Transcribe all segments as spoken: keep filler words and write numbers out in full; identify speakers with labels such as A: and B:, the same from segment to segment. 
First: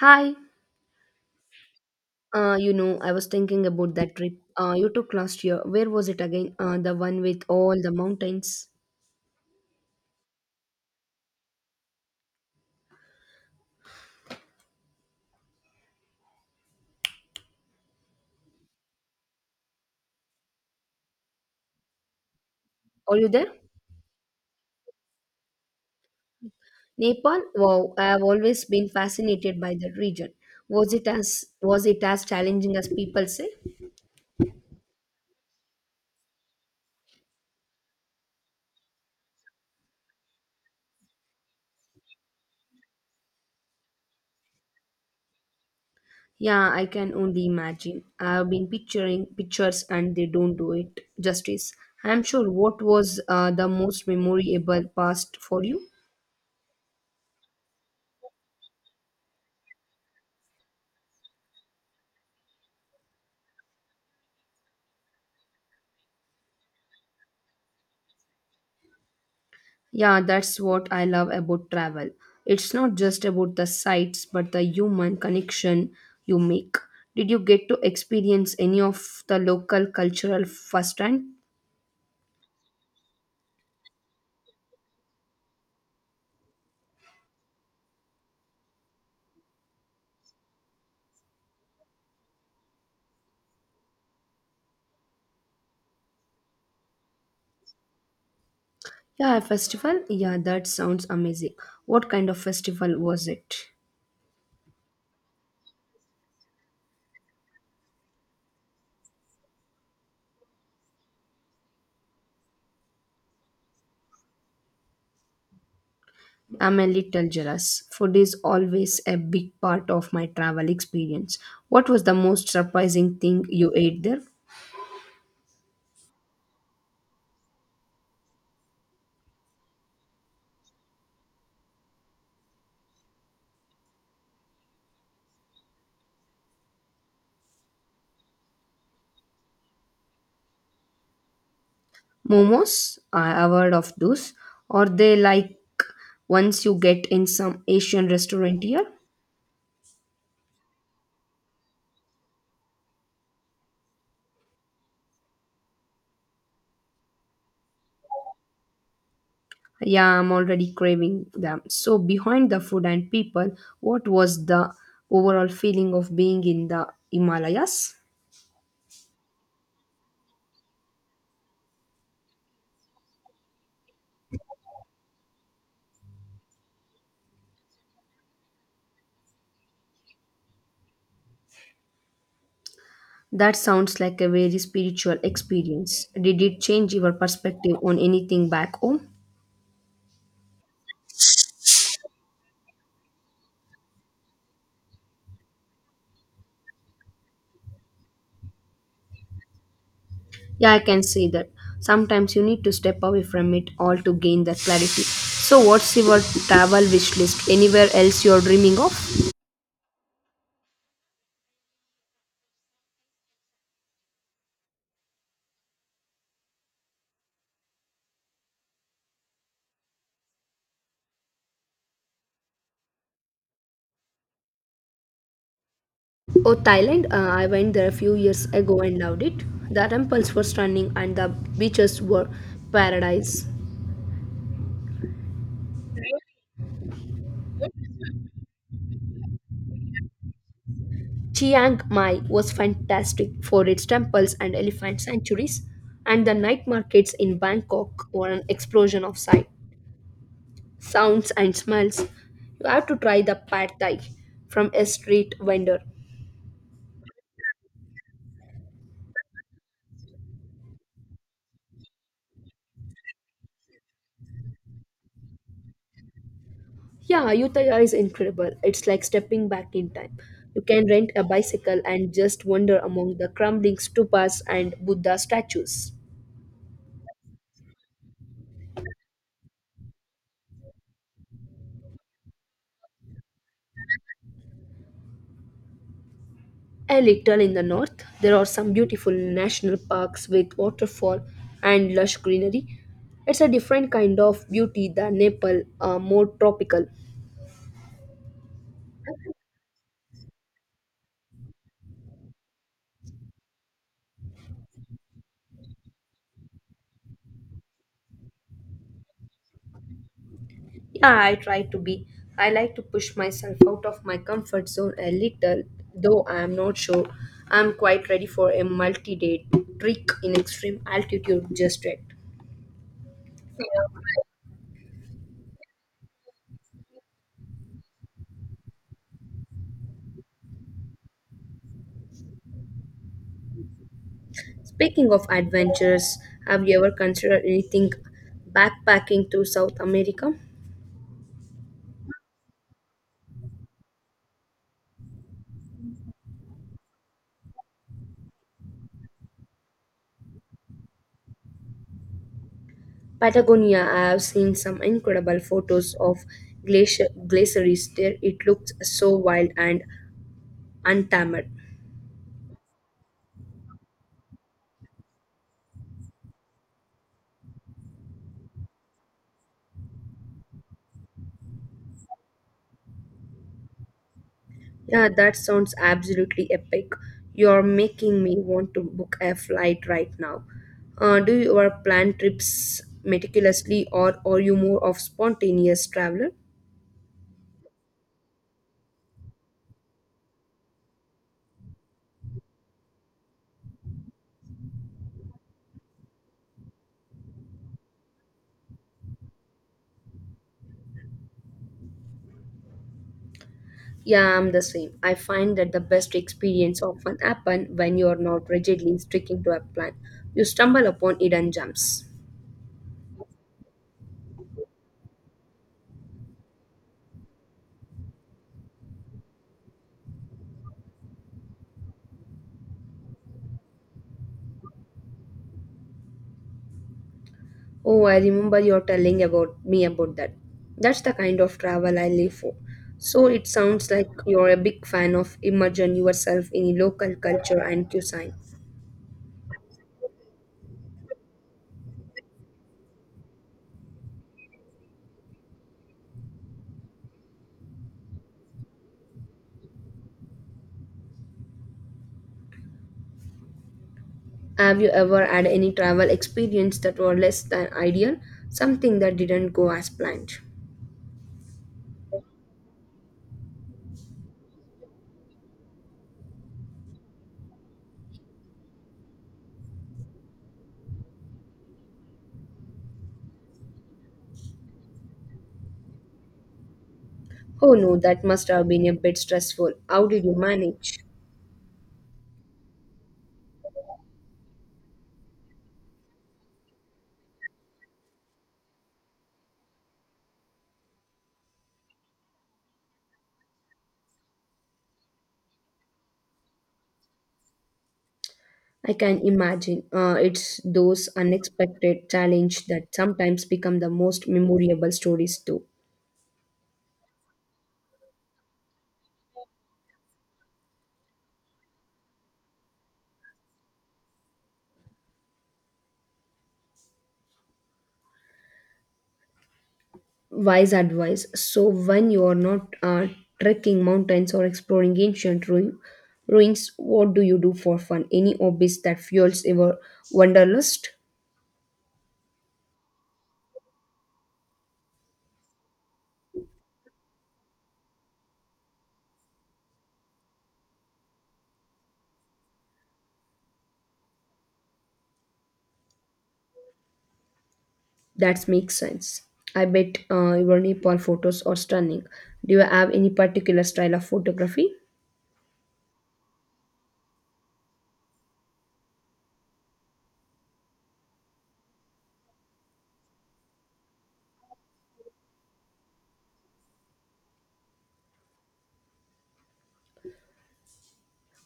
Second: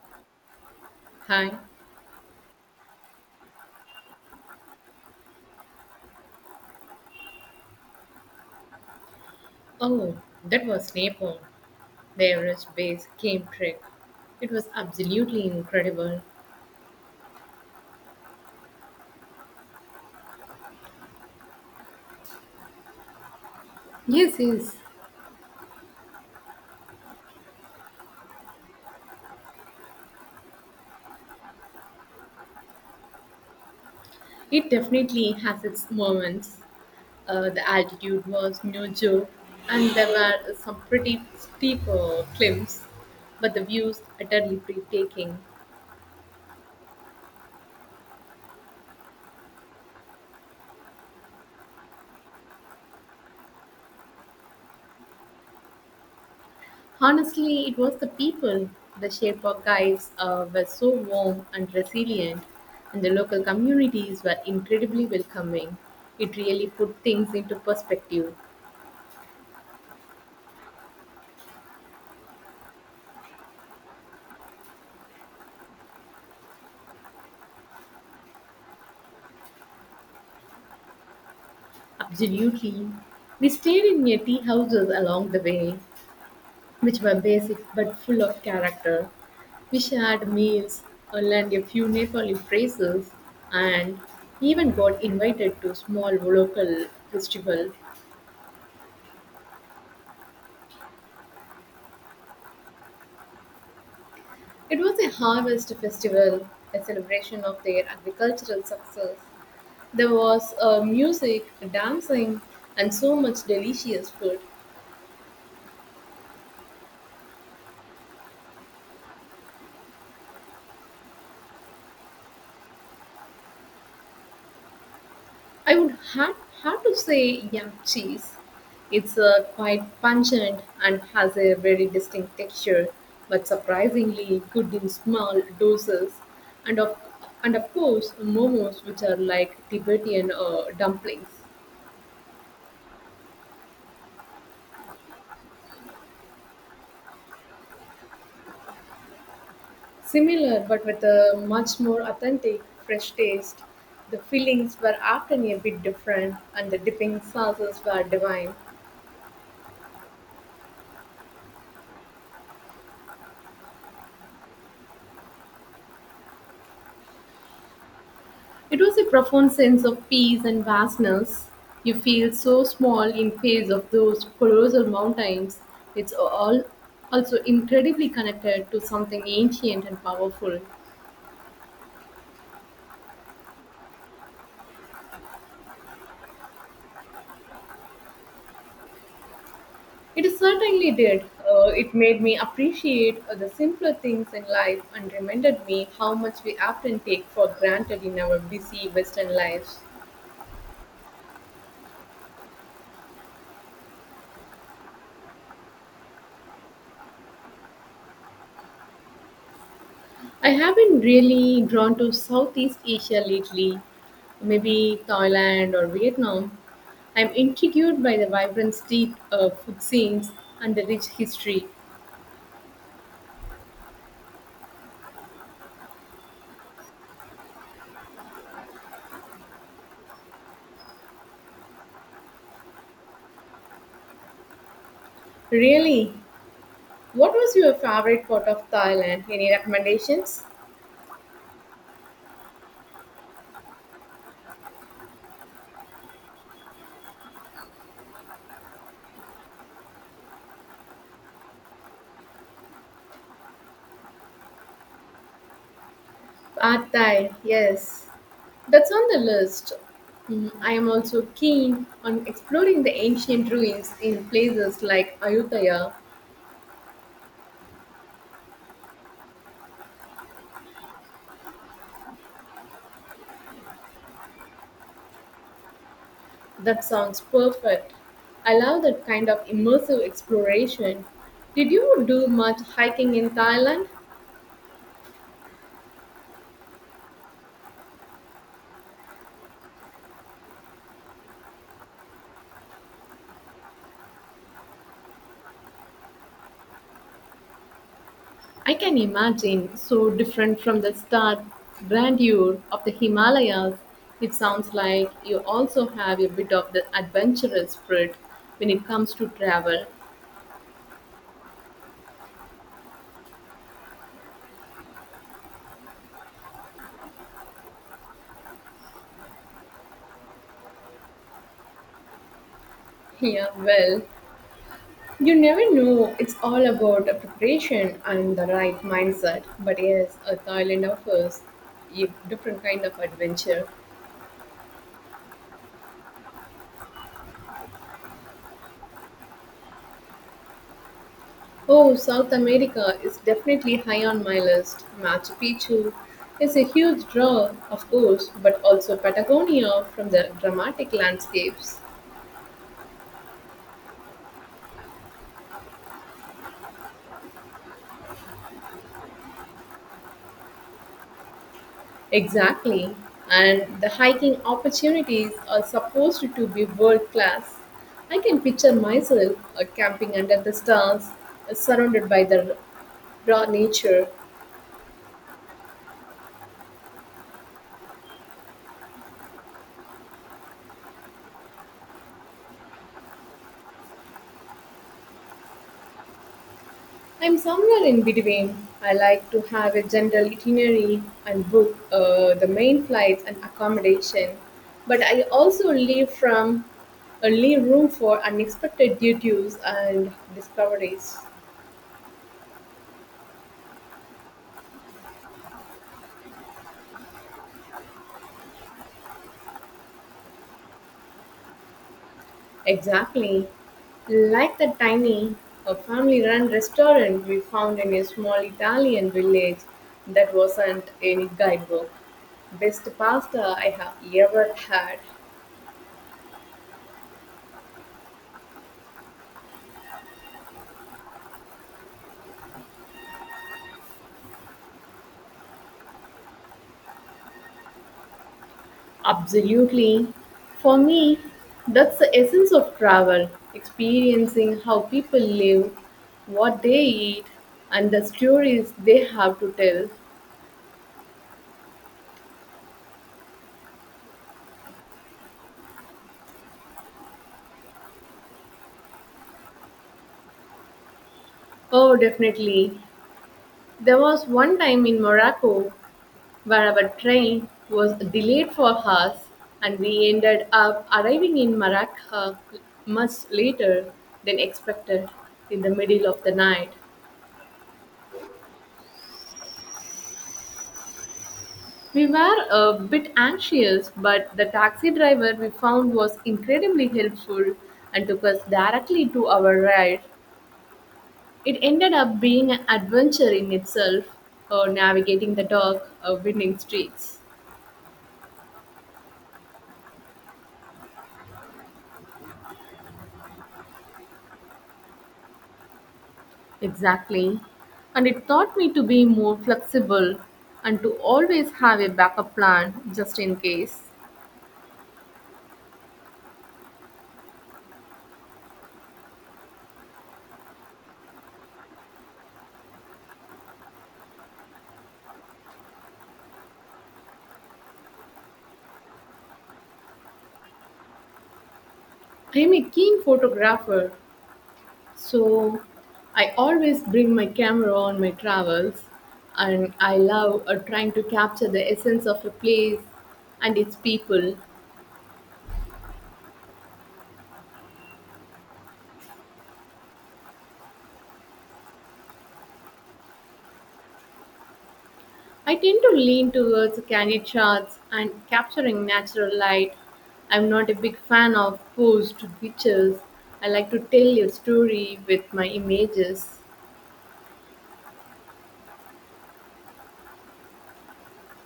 A: Hi,
B: Hi.
A: uh, you know, I was thinking about that trip uh, you took last year. Where was it again? Uh, the one with all the mountains.
B: Oh, that was Nepal, the Everest base cave trek. It was absolutely incredible.
A: Are you there?
B: Yes, yes.
A: Nepal? Wow, I have always been fascinated by that region. Was it as was it as challenging as people say?
B: It definitely has its moments. Uh, the altitude was no joke, and there were some pretty steep uh, climbs, but the views utterly breathtaking.
A: Yeah, I can only imagine. I have been picturing pictures and they don't do it justice. I'm sure what was uh, the most memorable past for you?
B: Honestly, it was the people. The Sherpa guys uh, were so warm and resilient, and the local communities were incredibly welcoming. It really put things into perspective.
A: Yeah, that's what I love about travel. It's not just about the sights, but the human connection you make. Did you get to experience any of the local cultural firsthand?
B: Absolutely. We stayed in near tea houses along the way, which were basic but full of character. We shared meals, uh, learned a few Nepali phrases, and even got invited to small local festival.
A: Yeah, a festival? Yeah, that sounds amazing. What kind of festival was it?
B: It was a harvest festival, a celebration of their agricultural success. There was uh, music, dancing, and so much delicious food.
A: I'm a little jealous. Food is always a big part of my travel experience. What was the most surprising thing you ate there?
B: I would have, have to say yam cheese. It's uh, quite pungent and has a very distinct texture, but surprisingly good in small doses. And of, and of course, momos, which are like Tibetan uh, dumplings.
A: Momos, I avoid of those. Or they like once you get in some Asian restaurant here.
B: Similar, but with a much more authentic, fresh taste. The fillings were often a bit different, and the dipping sauces were divine.
A: Yeah, I'm already craving them. So behind the food and people, what was the overall feeling of being in the Himalayas?
B: It was a profound sense of peace and vastness. You feel so small in face of those colossal mountains. It's all also incredibly connected to something ancient and powerful.
A: That sounds like a very spiritual experience. Did it change your perspective on anything back home?
B: It certainly did. Uh, it made me appreciate uh, the simpler things in life and reminded me how much we often take for granted in our busy Western lives.
A: Yeah, I can see that. Sometimes you need to step away from it all to gain that clarity. So, what's your travel wish list? Anywhere else you're dreaming of?
B: I have been really drawn to Southeast Asia lately, maybe Thailand or Vietnam. I'm intrigued by the vibrant street uh, food scenes and the rich history.
A: Oh, Thailand. Uh, I went there a few years ago and loved it. The temples were stunning and the beaches were paradise.
B: Really, what was your favorite part of Thailand? Any recommendations?
A: Chiang Mai was fantastic for its temples and elephant sanctuaries, and the night markets in Bangkok were an explosion of sight, sounds, and smells. You have to try the pad thai from a street vendor.
B: Pad Thai, yes. That's on the list. Mm, I am also keen on exploring the ancient ruins in places like Ayutthaya.
A: Yeah, Ayutthaya is incredible. It's like stepping back in time. You can rent a bicycle and just wander among the crumbling stupas and Buddha statues.
B: That sounds perfect. I love that kind of immersive exploration. Did you do much hiking in Thailand?
A: A little in the north, there are some beautiful national parks with waterfall and lush greenery. It's a different kind of beauty than Nepal, uh, more tropical.
B: I can imagine so different from the stark grandeur of the Himalayas. It sounds like you also have a bit of the adventurous spirit when it comes to travel.
A: Yeah, I try to be. I like to push myself out of my comfort zone a little, though I am not sure I'm quite ready for a multi day trek in extreme altitude just yet.
B: Yeah, well, you never know. It's all about preparation and the right mindset. But yes, uh, Thailand offers a different kind of adventure.
A: Speaking of adventures, have you ever considered anything backpacking through South America?
B: Oh, South America is definitely high on my list. Machu Picchu is a huge draw, of course, but also Patagonia from the dramatic landscapes.
A: Patagonia, I have seen some incredible photos of glacier, glaciers there. It looks so wild and untamed.
B: Exactly. And the hiking opportunities are supposed to be world class. I can picture myself uh, camping under the stars, uh, surrounded by the raw nature.
A: Yeah, that sounds absolutely epic. You're making me want to book a flight right now. Uh, do you ever plan trips meticulously or are you more of spontaneous traveler?
B: I'm somewhere in between. I like to have a general itinerary and book uh, the main flights and accommodation, but I also leave from uh, leave room for unexpected duties and discoveries.
A: Yeah, I'm the same. I find that the best experience often happen when you are not rigidly sticking to a plan. You stumble upon hidden gems.
B: Exactly, like the tiny a family-run restaurant we found in a small Italian village that wasn't any guidebook. Best pasta I have ever had.
A: Oh, I remember you're telling about me about that. That's the kind of travel I live for. So it sounds like you're a big fan of immersing yourself in local culture and cuisine.
B: Absolutely. For me, that's the essence of travel experiencing how people live, what they eat, and the stories they have to tell.
A: Have you ever had any travel experience that were less than ideal, something that didn't go as planned?
B: Oh, definitely. There was one time in Morocco where our train was delayed for hours and we ended up arriving in Marrakech much later than expected in the middle of the night.
A: Oh no, that must have been a bit stressful. How did you manage?
B: We were a bit anxious, but the taxi driver we found was incredibly helpful and took us directly to our ride. It ended up being an adventure in itself, uh, navigating the dark, uh, winding streets.
A: I can imagine. Uh, it's those unexpected challenges that sometimes become the most memorable stories too.
B: Exactly. And it taught me to be more flexible and to always have a backup plan just in case.
A: Wise advice. So, when you are not uh, trekking mountains or exploring ancient ru- ruins, what do you do for fun? Any hobbies that fuels your wanderlust?
B: I'm a keen photographer, so I always bring my camera on my travels, and I love uh, trying to capture the essence of a place and its people.
A: That makes sense. I bet uh, your Nepal photos are stunning. Do you have any particular style of photography?
B: I tend to lean towards candid shots and capturing natural light. I'm not a big fan of posed pictures. I like to tell a story with my images.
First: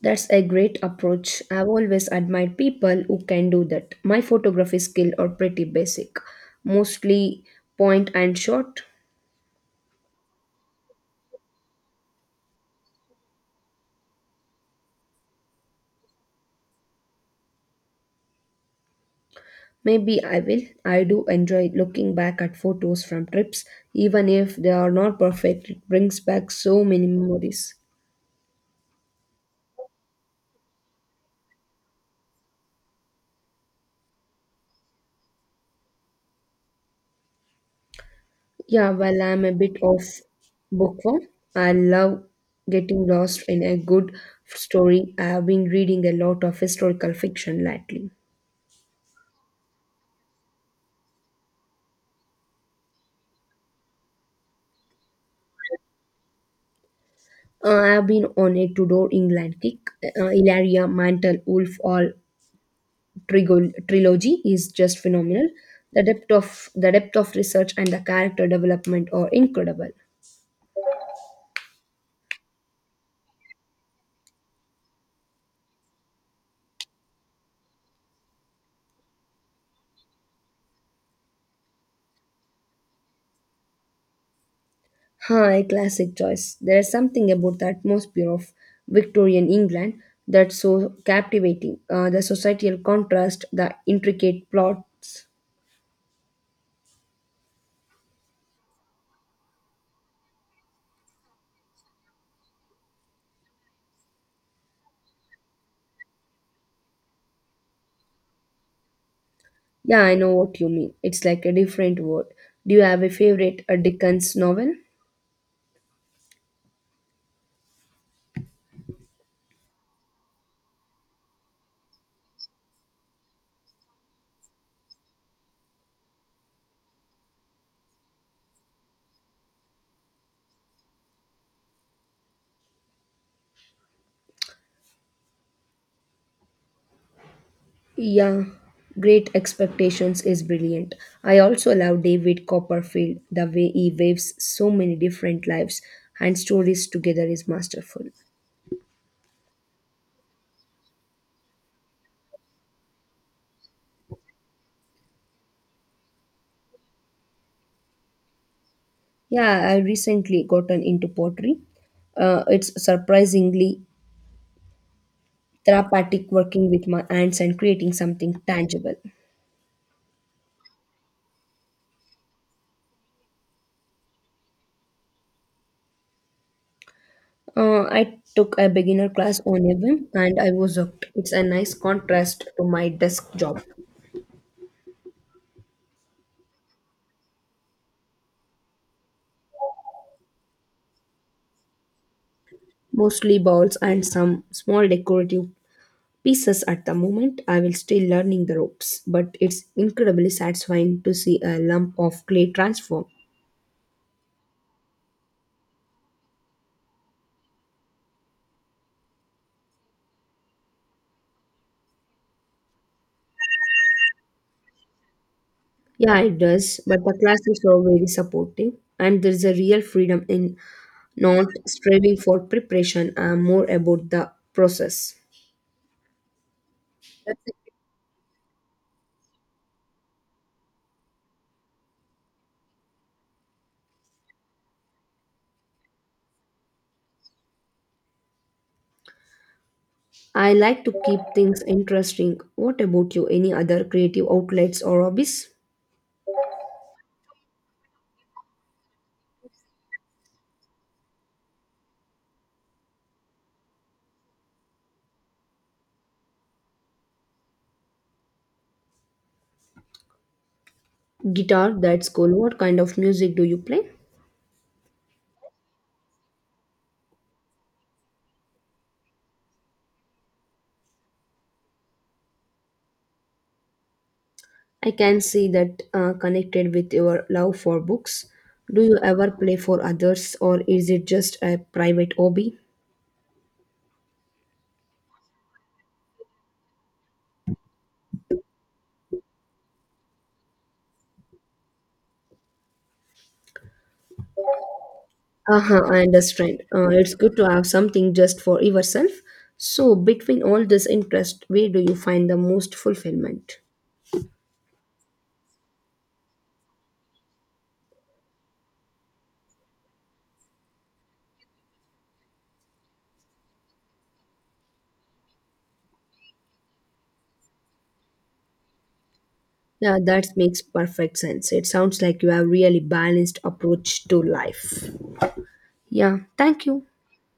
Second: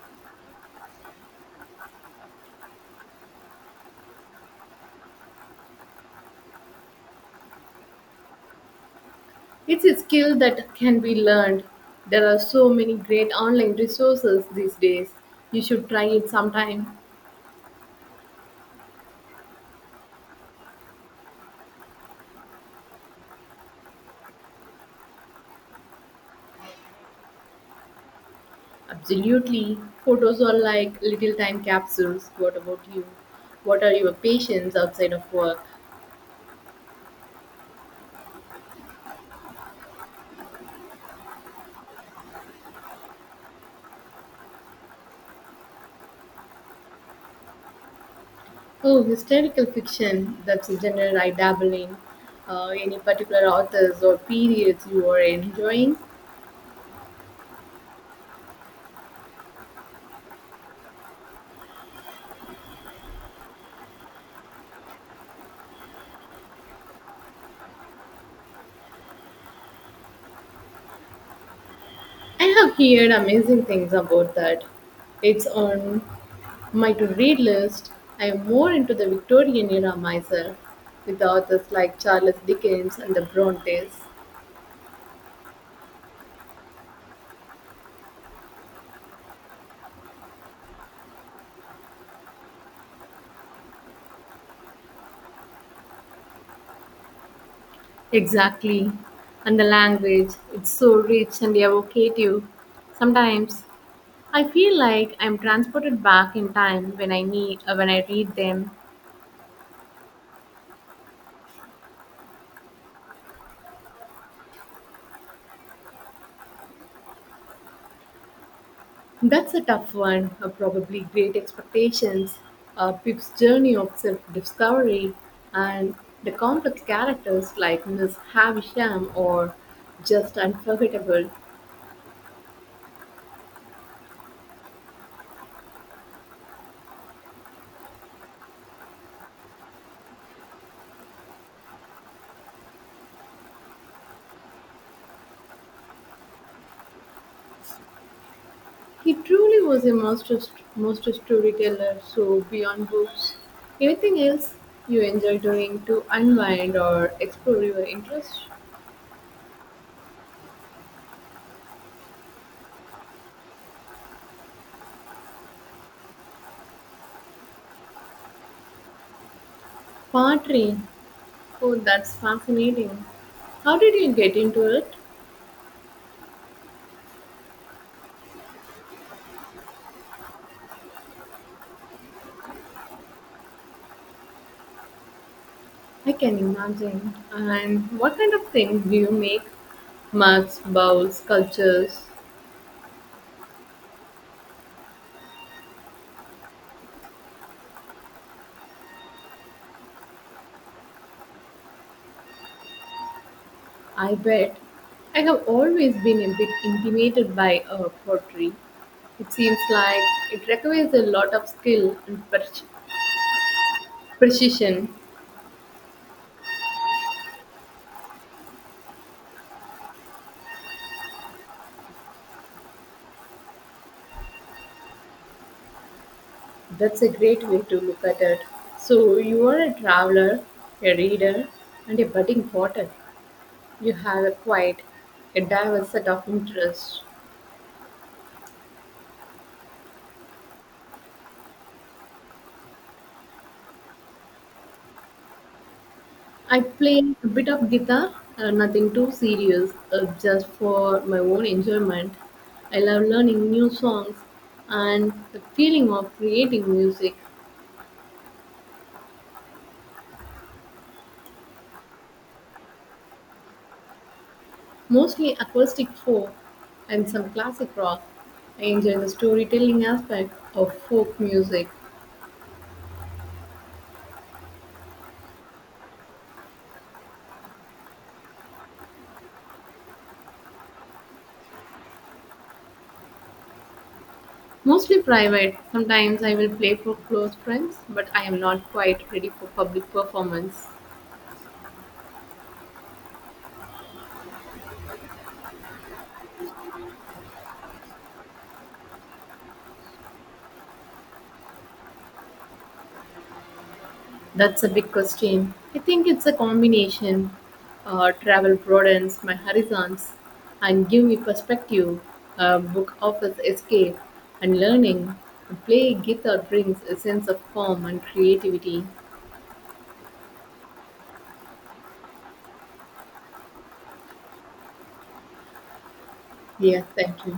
A: That's a great approach. I've always admired people who can do that. My photography skill are pretty basic, mostly point and shot.
B: It's a skill that can be learned. There are so many great online resources these days. You should try it sometime.
A: Maybe I will. I do enjoy looking back at photos from trips, even if they are not perfect, it brings back so many memories.
B: Absolutely. Photos are like little time capsules. What about you? What are your passions outside of work?
A: Yeah, well, I'm a bit of bookworm. I love getting lost in a good story. I have been reading a lot of historical fiction lately.
B: Oh, historical fiction. That's a genre I dabble in. Uh, any particular authors or periods you are enjoying?
A: Uh, I have been on a Tudor England kick. Uh, Ilaria, Mantle, Wolf, all trigo- trilogy is just phenomenal. The depth of the depth of research and the character development are incredible.
B: I have heard amazing things about that. It's on my to read list. I am more into the Victorian era myself, with authors like Charles Dickens and the Brontes.
A: Huh, a classic choice. There is something about the atmosphere of Victorian England that's so captivating. Uh, the societal contrast, the intricate plots.
B: Exactly. And the language, it's so rich and evocative. Sometimes I feel like I'm transported back in time when I need uh, when I read them.
A: Yeah, I know what you mean. It's like a different world. Do you have a favorite uh, Dickens novel?
B: That's a tough one, uh, probably great expectations, uh, Pip's journey of self-discovery, and the complex characters like Miss Havisham or just unforgettable.
A: Yeah, Great Expectations is brilliant. I also love David Copperfield. The way he waves so many different lives and stories together is masterful.
B: He truly was a master master storyteller, so beyond books, anything else you enjoy doing to unwind or explore your interests?
A: Yeah, I recently gotten into pottery. Uh, it's surprisingly therapeutic working with my hands and creating something tangible.
B: Pottery. Oh, that's fascinating. How did you get into it?
A: Uh, I took a beginner class on a whim and I was hooked. It's a nice contrast to my desk job.
B: I can imagine. And what kind of things do you make? Mugs, bowls, sculptures.
A: Mostly bowls and some small decorative pieces at the moment. I will still learning the ropes, but it's incredibly satisfying to see a lump of clay transform.
B: I bet. I have always been a bit intimidated by uh, pottery. It seems like it requires a lot of skill and per- precision.
A: Yeah, it does. But the classes are very supportive, and there's a real freedom in not striving for preparation and more about the process.
B: That's a great way to look at it. So, you are a traveler, a reader, and a budding potter. You have a quite a diverse set of interests.
A: I like to keep things interesting. What about you? Any other creative outlets or hobbies?
B: I play a bit of guitar, uh, nothing too serious, uh, just for my own enjoyment. I love learning new songs and the feeling of creating music,
A: Guitar, that's cool. What kind of music do you play?
B: mostly acoustic folk and some classic rock. I enjoy the storytelling aspect of folk music.
A: I can see that uh, connected with your love for books. Do you ever play for others, or is it just a private hobby?
B: Mostly private. Sometimes I will play for close friends, but I am not quite ready for public performance.
A: Uh-huh, I understand. Uh, it's good to have something just for yourself. So, between all this interest, where do you find the most fulfillment?
B: That's a big question. I think it's a combination. Uh, travel broadens my horizons and give me perspective. A book offers escape and learning. Play guitar brings a sense of calm and creativity.
A: Yeah, that makes perfect sense. It sounds like you have really balanced approach to life. Yeah, thank
B: Yes,
A: you.
B: thank you.